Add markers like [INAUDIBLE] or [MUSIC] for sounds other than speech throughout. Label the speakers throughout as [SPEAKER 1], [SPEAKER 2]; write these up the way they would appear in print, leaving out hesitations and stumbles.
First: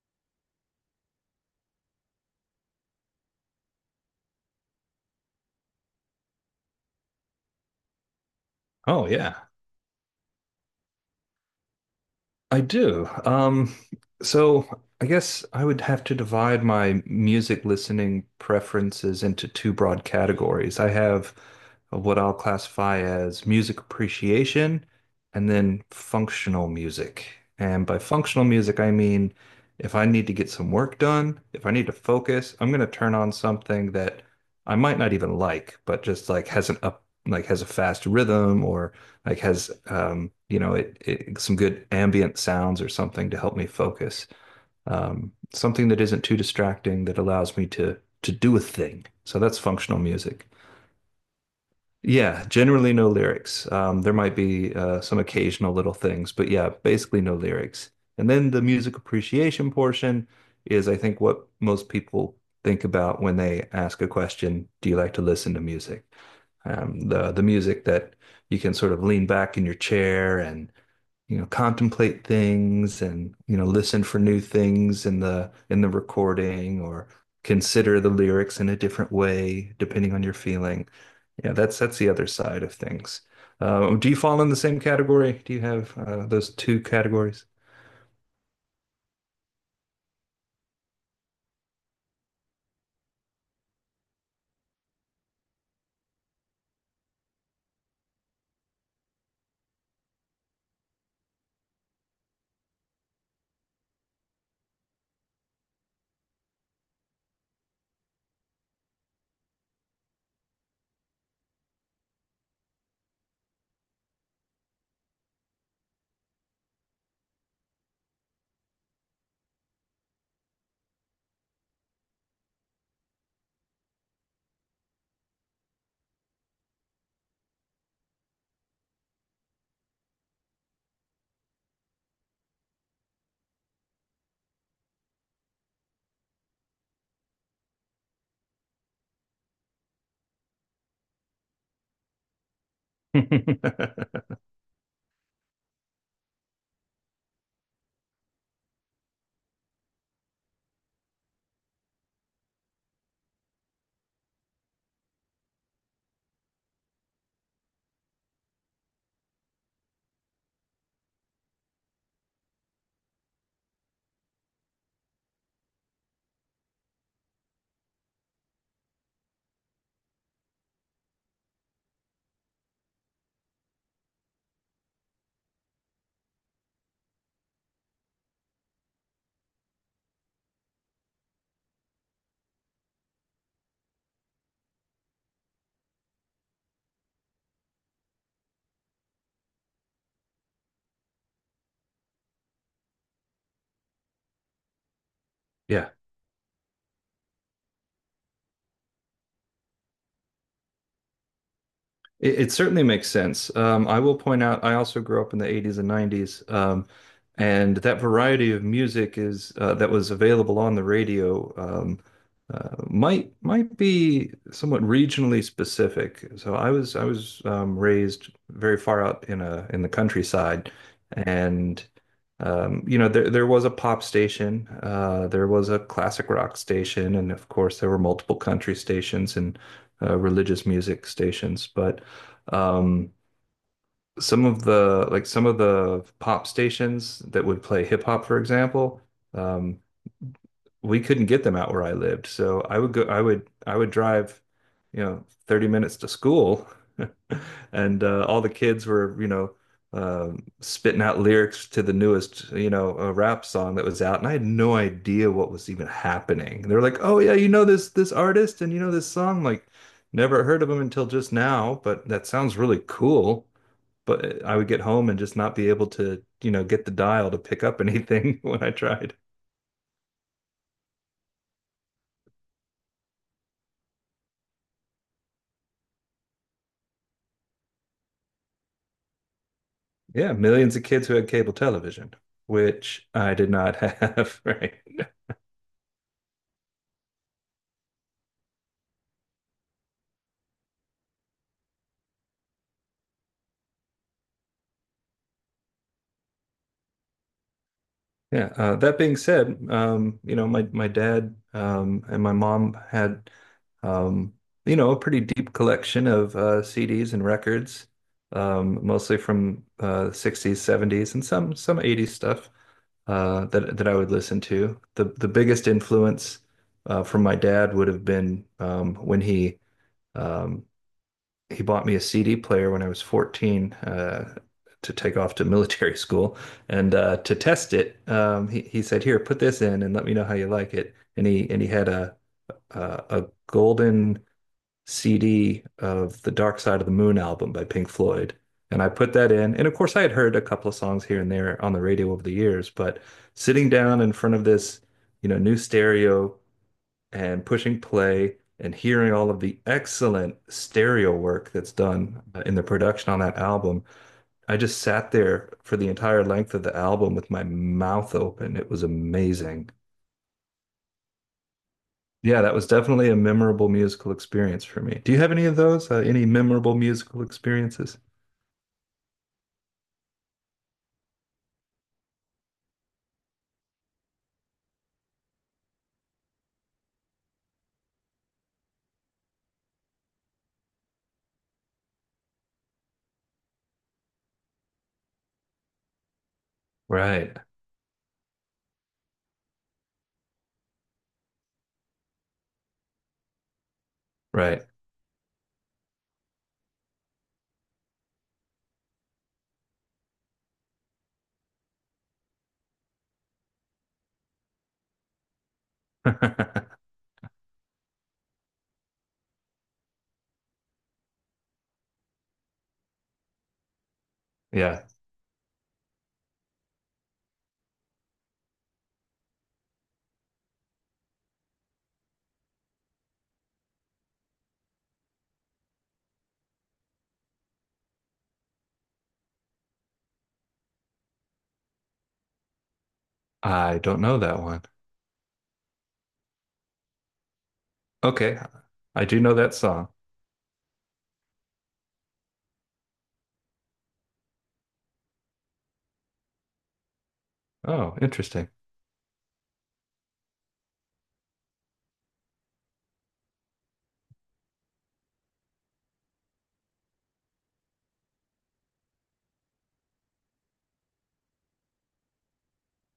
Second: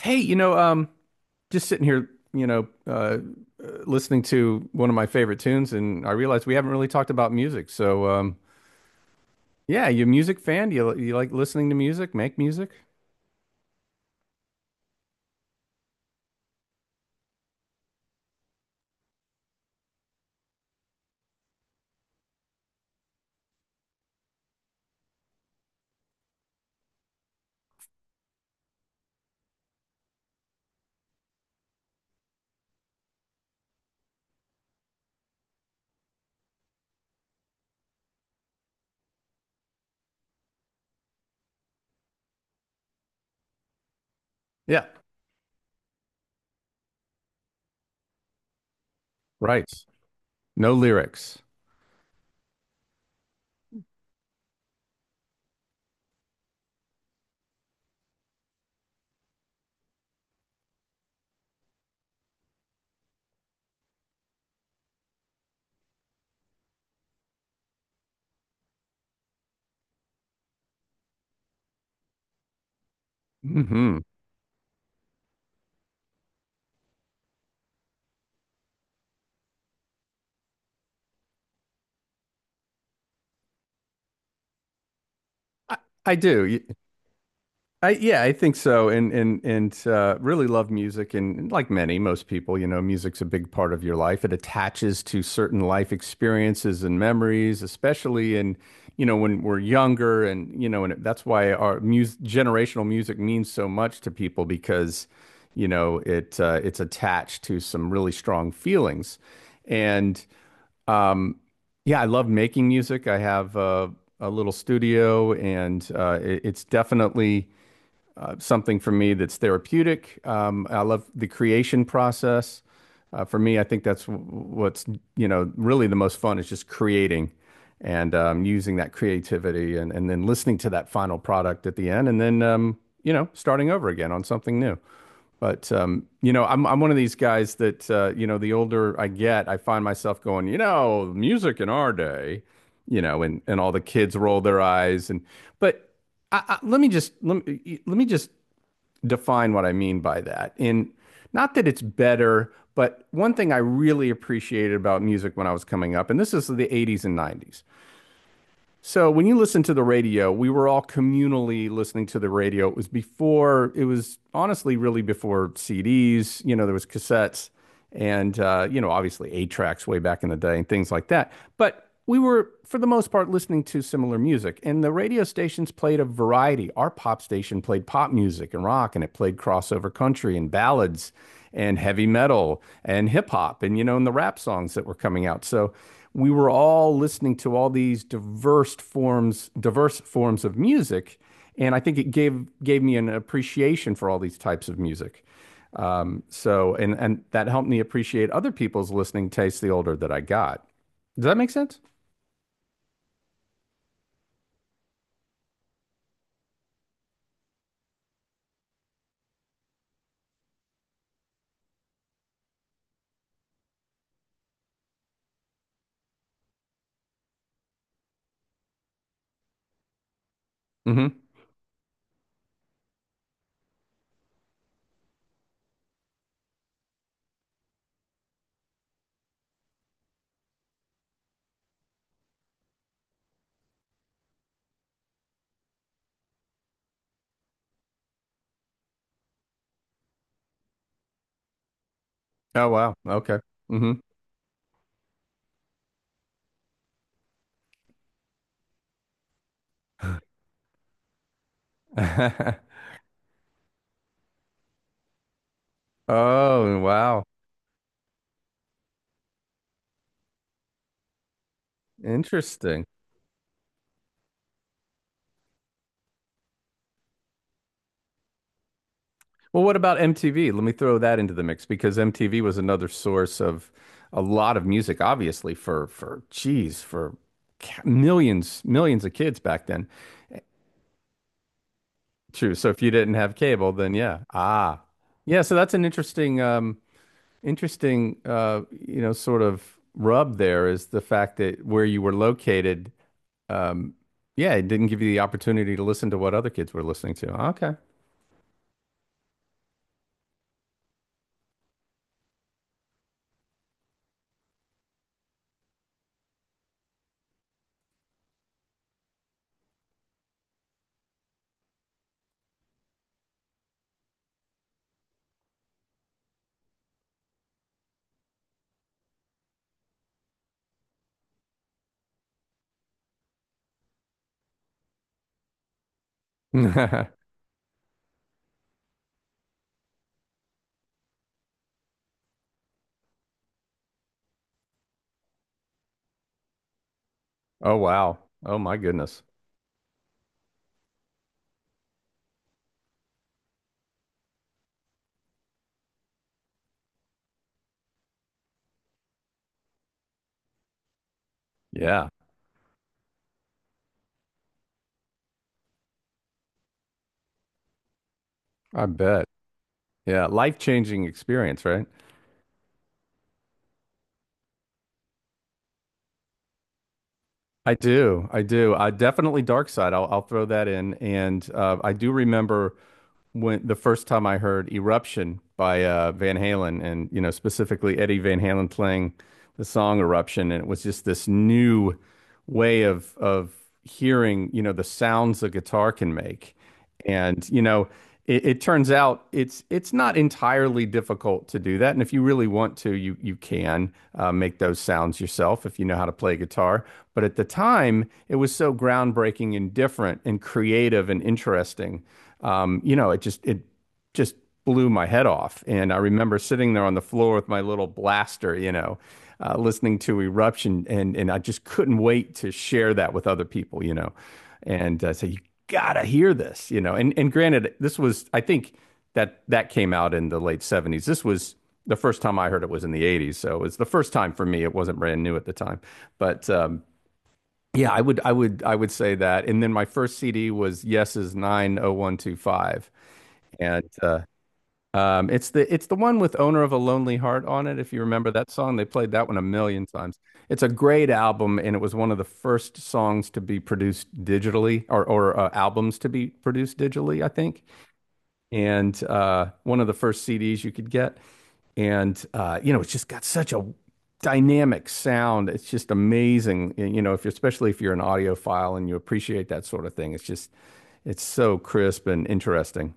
[SPEAKER 1] Hey, you know, um, just sitting here, listening to one of my favorite tunes, and I realized we haven't really talked about music.
[SPEAKER 2] Oh yeah,
[SPEAKER 1] Yeah, you a music fan? Do you like listening to music? Make
[SPEAKER 2] I
[SPEAKER 1] music?
[SPEAKER 2] do. So I guess I would have to divide my music listening preferences into two broad categories. I have what I'll classify as music appreciation, and then functional music. And by functional music, I mean if I need to get some work done, if I need to focus, I'm going to turn on something that I might not even like, but just like has an like has a fast rhythm, or like has you know it, it some good ambient sounds or something to help me focus.
[SPEAKER 1] Yeah.
[SPEAKER 2] Something that isn't too distracting that allows me to do a thing. So that's
[SPEAKER 1] Right.
[SPEAKER 2] functional music.
[SPEAKER 1] No lyrics.
[SPEAKER 2] Yeah, generally no lyrics. There might be some occasional little things, but yeah, basically no lyrics. And then the music appreciation portion is, I think, what most people think about when they ask a question, do you like to listen to music? The music that you can sort of lean back in your chair and you know, contemplate things, and you know,
[SPEAKER 1] Hmm.
[SPEAKER 2] listen for new things in the recording, or consider the lyrics in a different way depending on your feeling. Yeah, that's the other side of things. Do you fall in the same category? Do you
[SPEAKER 1] I,
[SPEAKER 2] have
[SPEAKER 1] I
[SPEAKER 2] those
[SPEAKER 1] do.
[SPEAKER 2] two categories?
[SPEAKER 1] I yeah, I think so, and really love music, and like many, most people, you know, music's a big part of your life. It attaches to certain life experiences and memories, especially when we're younger, and you know, and that's why our mus generational music means so much to people because, you know, it's attached to some really strong feelings, and um, yeah, I love making music. I have a little studio, and it's definitely something for me that's therapeutic. I love the creation process. For me, I think that's really the most fun is just creating and using that creativity, and then listening to that final product at the end, and then starting over again on something new. But I'm one of these guys that, the older I get, I find myself going, you know, music in our day, you know, and, all the kids roll
[SPEAKER 2] [LAUGHS]
[SPEAKER 1] their eyes. And but I, let me just define what I mean by that. And not that it's better, but one thing I really appreciated about music when I was coming up, and this is the 80s and 90s. So when you listen to the radio, we were all communally listening to the radio. It was it was honestly really before CDs. You know, there was cassettes and you know, obviously eight tracks way back in the day and things like that. But we were, for the most part, listening to similar music. And the radio stations played a variety. Our pop station played pop music and rock, and it played crossover country and ballads and heavy metal and hip hop and, you know, and the rap songs that were coming out. So we were all listening to all these diverse forms of music, and I think it gave me an appreciation for all these types of music.
[SPEAKER 2] Yeah.
[SPEAKER 1] And that helped me appreciate other people's listening tastes the older that I got. Does that make sense?
[SPEAKER 2] It certainly makes sense. I will point out, I also grew up in the 80s and 90s, and that variety of music is that was available on the radio might be somewhat regionally specific. So I was raised very far out in a in the countryside,
[SPEAKER 1] Hmm.
[SPEAKER 2] and you know, there was a pop station, there was a classic rock station, and of course there were multiple country stations and religious music stations. But um, some of the pop stations that would play hip hop, for example, um, we couldn't get them out where I lived. So
[SPEAKER 1] Oh,
[SPEAKER 2] I would
[SPEAKER 1] wow.
[SPEAKER 2] go,
[SPEAKER 1] Okay.
[SPEAKER 2] I would
[SPEAKER 1] Hmm.
[SPEAKER 2] drive, you know, 30 minutes to school, [LAUGHS] and all the kids were, you know, uh, spitting out lyrics to the newest, you
[SPEAKER 1] [LAUGHS]
[SPEAKER 2] know, rap song that was out, and I had no idea what was even happening.
[SPEAKER 1] Oh,
[SPEAKER 2] They're like, "Oh
[SPEAKER 1] wow.
[SPEAKER 2] yeah, you know this artist, and you know this song." I'm like, never heard of him until just now, but that sounds really
[SPEAKER 1] Interesting.
[SPEAKER 2] cool. But I would get home and just not be able to, you know, get the dial to pick up [LAUGHS] anything when I tried.
[SPEAKER 1] Well, what about MTV? Let me throw that into the mix, because MTV was another source of a lot of music, obviously, for geez, for millions, millions of kids back then.
[SPEAKER 2] Yeah, millions of kids who had cable television,
[SPEAKER 1] True. So if you
[SPEAKER 2] which
[SPEAKER 1] didn't have
[SPEAKER 2] I did
[SPEAKER 1] cable,
[SPEAKER 2] not [LAUGHS]
[SPEAKER 1] then yeah.
[SPEAKER 2] have, right?
[SPEAKER 1] Ah. Yeah, so that's an interesting sort of rub there is the fact that where you were located, um, yeah, it didn't give you the opportunity to listen to what other kids were listening to.
[SPEAKER 2] Yeah. That being said, you know, my dad and my mom had, um, you know, a pretty deep collection of CDs and records, mostly from 60s, 70s, and some 80s stuff, that I would listen to. The biggest influence from my dad would have been when um, he bought me a CD player when I was 14, to take off to military [LAUGHS] school, and
[SPEAKER 1] Okay. [LAUGHS]
[SPEAKER 2] to test it. He said, "Here, put this in and let me know how you like it." And he had a, a golden CD of the Dark Side of the Moon album by
[SPEAKER 1] Oh,
[SPEAKER 2] Pink
[SPEAKER 1] wow.
[SPEAKER 2] Floyd.
[SPEAKER 1] Oh, my
[SPEAKER 2] And I put
[SPEAKER 1] goodness.
[SPEAKER 2] that in. And of course, I had heard a couple of songs here and there on the radio over the years, but sitting down in front of this, you know, new stereo and pushing play and hearing all of the excellent stereo work that's
[SPEAKER 1] Yeah,
[SPEAKER 2] done in the production on that album, I just sat there for the entire length of the album with my mouth open. It was
[SPEAKER 1] I bet.
[SPEAKER 2] amazing.
[SPEAKER 1] Yeah, life-changing experience, right?
[SPEAKER 2] Yeah, that was definitely a memorable musical experience for me. Do you have any of those? Any memorable musical
[SPEAKER 1] I
[SPEAKER 2] experiences?
[SPEAKER 1] do. I do. I definitely Dark Side. I'll throw that in. And I do remember when the first time I heard Eruption by Van Halen, and, you know, specifically Eddie Van Halen playing the song Eruption. And it was just this new way of hearing, you know, the sounds a guitar can make.
[SPEAKER 2] Right,
[SPEAKER 1] And, you know, it turns out it's not entirely difficult to do that. And if you really want to, you can make
[SPEAKER 2] right.
[SPEAKER 1] those sounds yourself if you know how to play guitar. But at the time, it was so groundbreaking and different and creative and interesting. It just blew my head off. And I remember sitting there
[SPEAKER 2] [LAUGHS]
[SPEAKER 1] on the floor with my little blaster, you know, listening to Eruption, and I just couldn't wait to share that with other people, you know,
[SPEAKER 2] Yeah,
[SPEAKER 1] and say you gotta hear this, you know. And granted, this was I think that came out in the late 70s. This was the first time I heard it was in the 80s, so it was the first time for me. It wasn't brand new at the time, but. Yeah, I would say that. And then my first CD was Yes's nine oh one two five,
[SPEAKER 2] I
[SPEAKER 1] and
[SPEAKER 2] don't know that one.
[SPEAKER 1] it's the one with "Owner of a Lonely Heart" on it. If you remember
[SPEAKER 2] Okay,
[SPEAKER 1] that song, they
[SPEAKER 2] I
[SPEAKER 1] played
[SPEAKER 2] do
[SPEAKER 1] that
[SPEAKER 2] know
[SPEAKER 1] one a
[SPEAKER 2] that
[SPEAKER 1] million
[SPEAKER 2] song.
[SPEAKER 1] times. It's a great album, and it was one of the first songs to be produced digitally, or albums to be produced digitally, I think,
[SPEAKER 2] Oh, interesting.
[SPEAKER 1] and one of the first CDs you could get. And you know, it's just got such a dynamic sound. It's just amazing. You know, if you're especially if you're an audiophile and you appreciate that sort of thing, it's just it's so crisp and interesting.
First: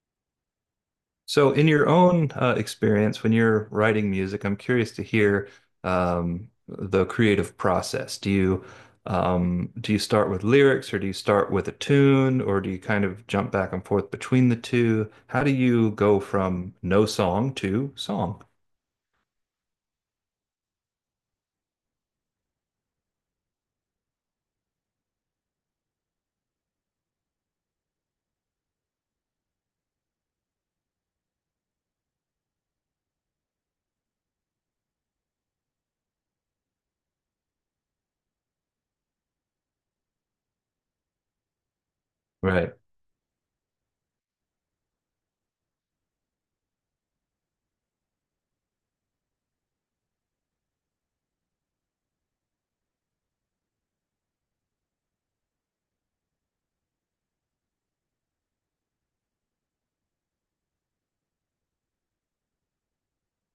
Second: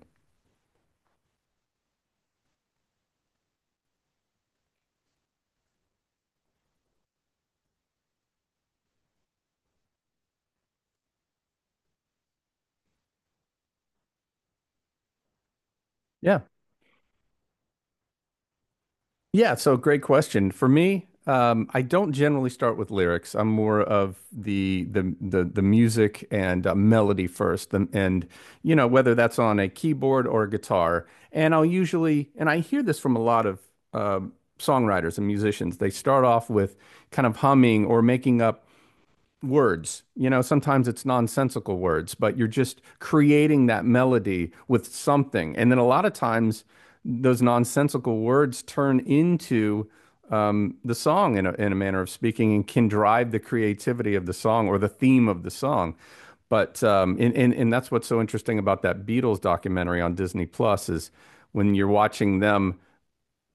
[SPEAKER 2] So, in your own experience, when you're writing music, I'm curious to hear the creative process. Do you start with lyrics, or do you start with a tune, or do you kind of jump back and forth between the two? How do you go
[SPEAKER 1] Yeah.
[SPEAKER 2] from no song to song?
[SPEAKER 1] Yeah, so great question. For me, I don't generally start with lyrics. I'm more of the music and melody first, and, you know, whether that's on a keyboard or a guitar. And I'll usually, and I hear this from a lot of um songwriters and musicians. They start off with kind of humming or making up words. You know, sometimes it's nonsensical words, but you're
[SPEAKER 2] Right,
[SPEAKER 1] just creating that melody with something. And then a lot of times those nonsensical words turn into the song in a manner of speaking, and can drive the creativity of the song or the theme of the song. But and that's what's so interesting about that Beatles documentary on Disney Plus is when you're watching them,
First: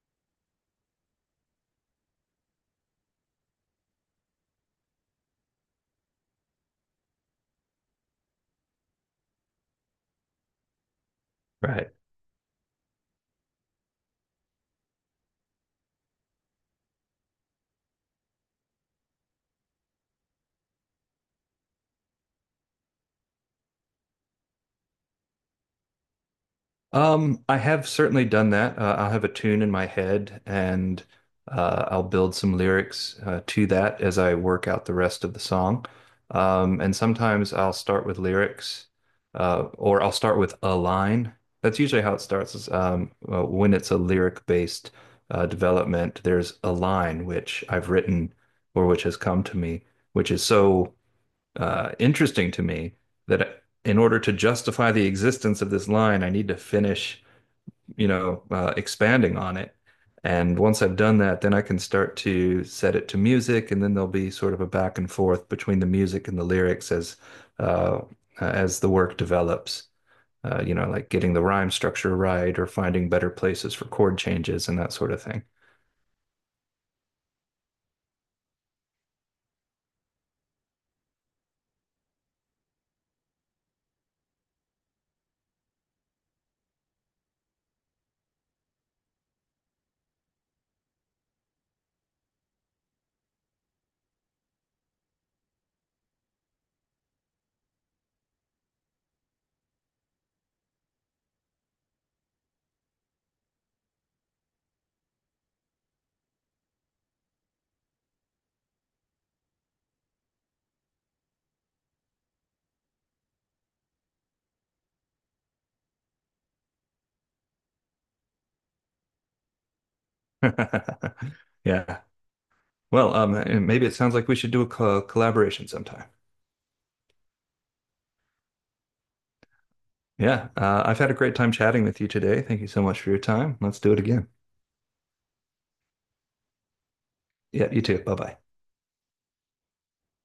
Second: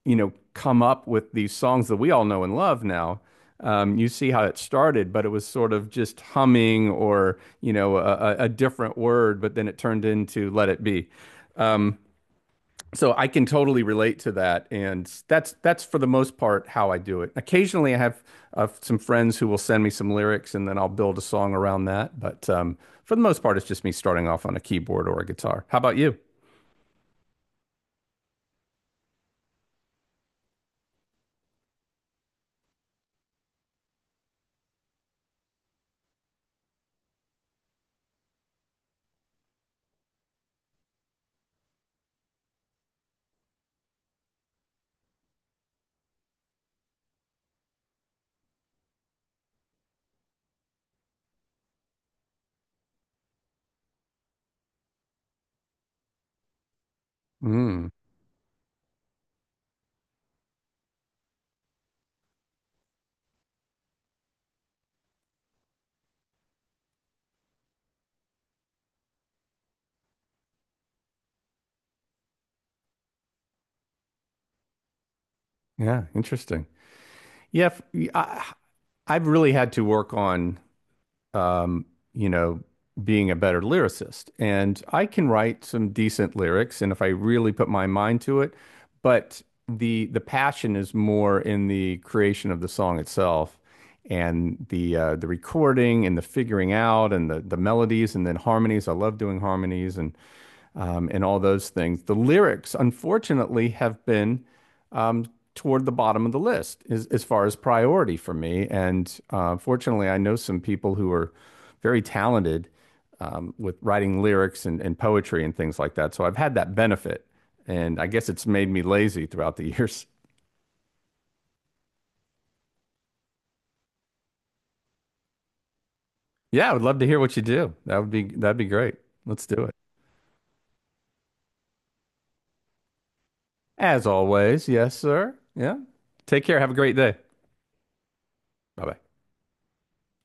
[SPEAKER 1] you know, come up with these songs that we all know and love now. You see how it started, but it was sort of just humming or, you know, a different word, but then it turned into Let It Be.
[SPEAKER 2] right.
[SPEAKER 1] So I can totally relate to that, and that's for the most part how I do it. Occasionally, I have some friends who will send me some lyrics, and then I'll build a song around that. But for the most part, it's just me starting off on a keyboard or a guitar. How about you?
[SPEAKER 2] I have certainly done that. I'll have a tune in my head, and I'll build some lyrics to that as I work out the rest of the song. And sometimes I'll start with lyrics, or I'll start with a line. That's usually how it starts is, when it's a lyric-based development, there's a line which I've written or which has come to me, which is so interesting to me that in order to justify the existence of this line, I need to finish,
[SPEAKER 1] Mm,
[SPEAKER 2] you know, expanding on it. And once I've done that, then I can start to set it to music, and then there'll be sort of a back and forth between the music and the lyrics uh, as the work develops, you know, like getting the rhyme structure right or finding better places for chord changes and that sort of thing.
[SPEAKER 1] yeah, interesting. Yeah, f- I, I've really had to work on, um, you know, being a better lyricist. And I can write some decent lyrics, and if I really put my mind to it, but the passion is more in the creation of the song itself, and the recording and the figuring out and the melodies and then harmonies. I love doing harmonies and all those things. The lyrics, unfortunately, have been toward the bottom of the list as far as priority for me. And fortunately, I know some people who are very talented with writing lyrics and poetry and things like that. So I've had that benefit. And I guess it's made me lazy throughout the [LAUGHS] years.
[SPEAKER 2] [LAUGHS] Yeah. Well, and maybe it sounds like we should do a co collaboration sometime.
[SPEAKER 1] Yeah, I would love to hear what you do. That would be that'd be great. Let's do it.
[SPEAKER 2] Yeah. I've had a great time chatting with you today. Thank you so much for your time. Let's do it
[SPEAKER 1] As
[SPEAKER 2] again.
[SPEAKER 1] always, yes, sir. Yeah. Take care. Have a great day.
[SPEAKER 2] Yeah, you too. Bye bye.
[SPEAKER 1] Bye bye.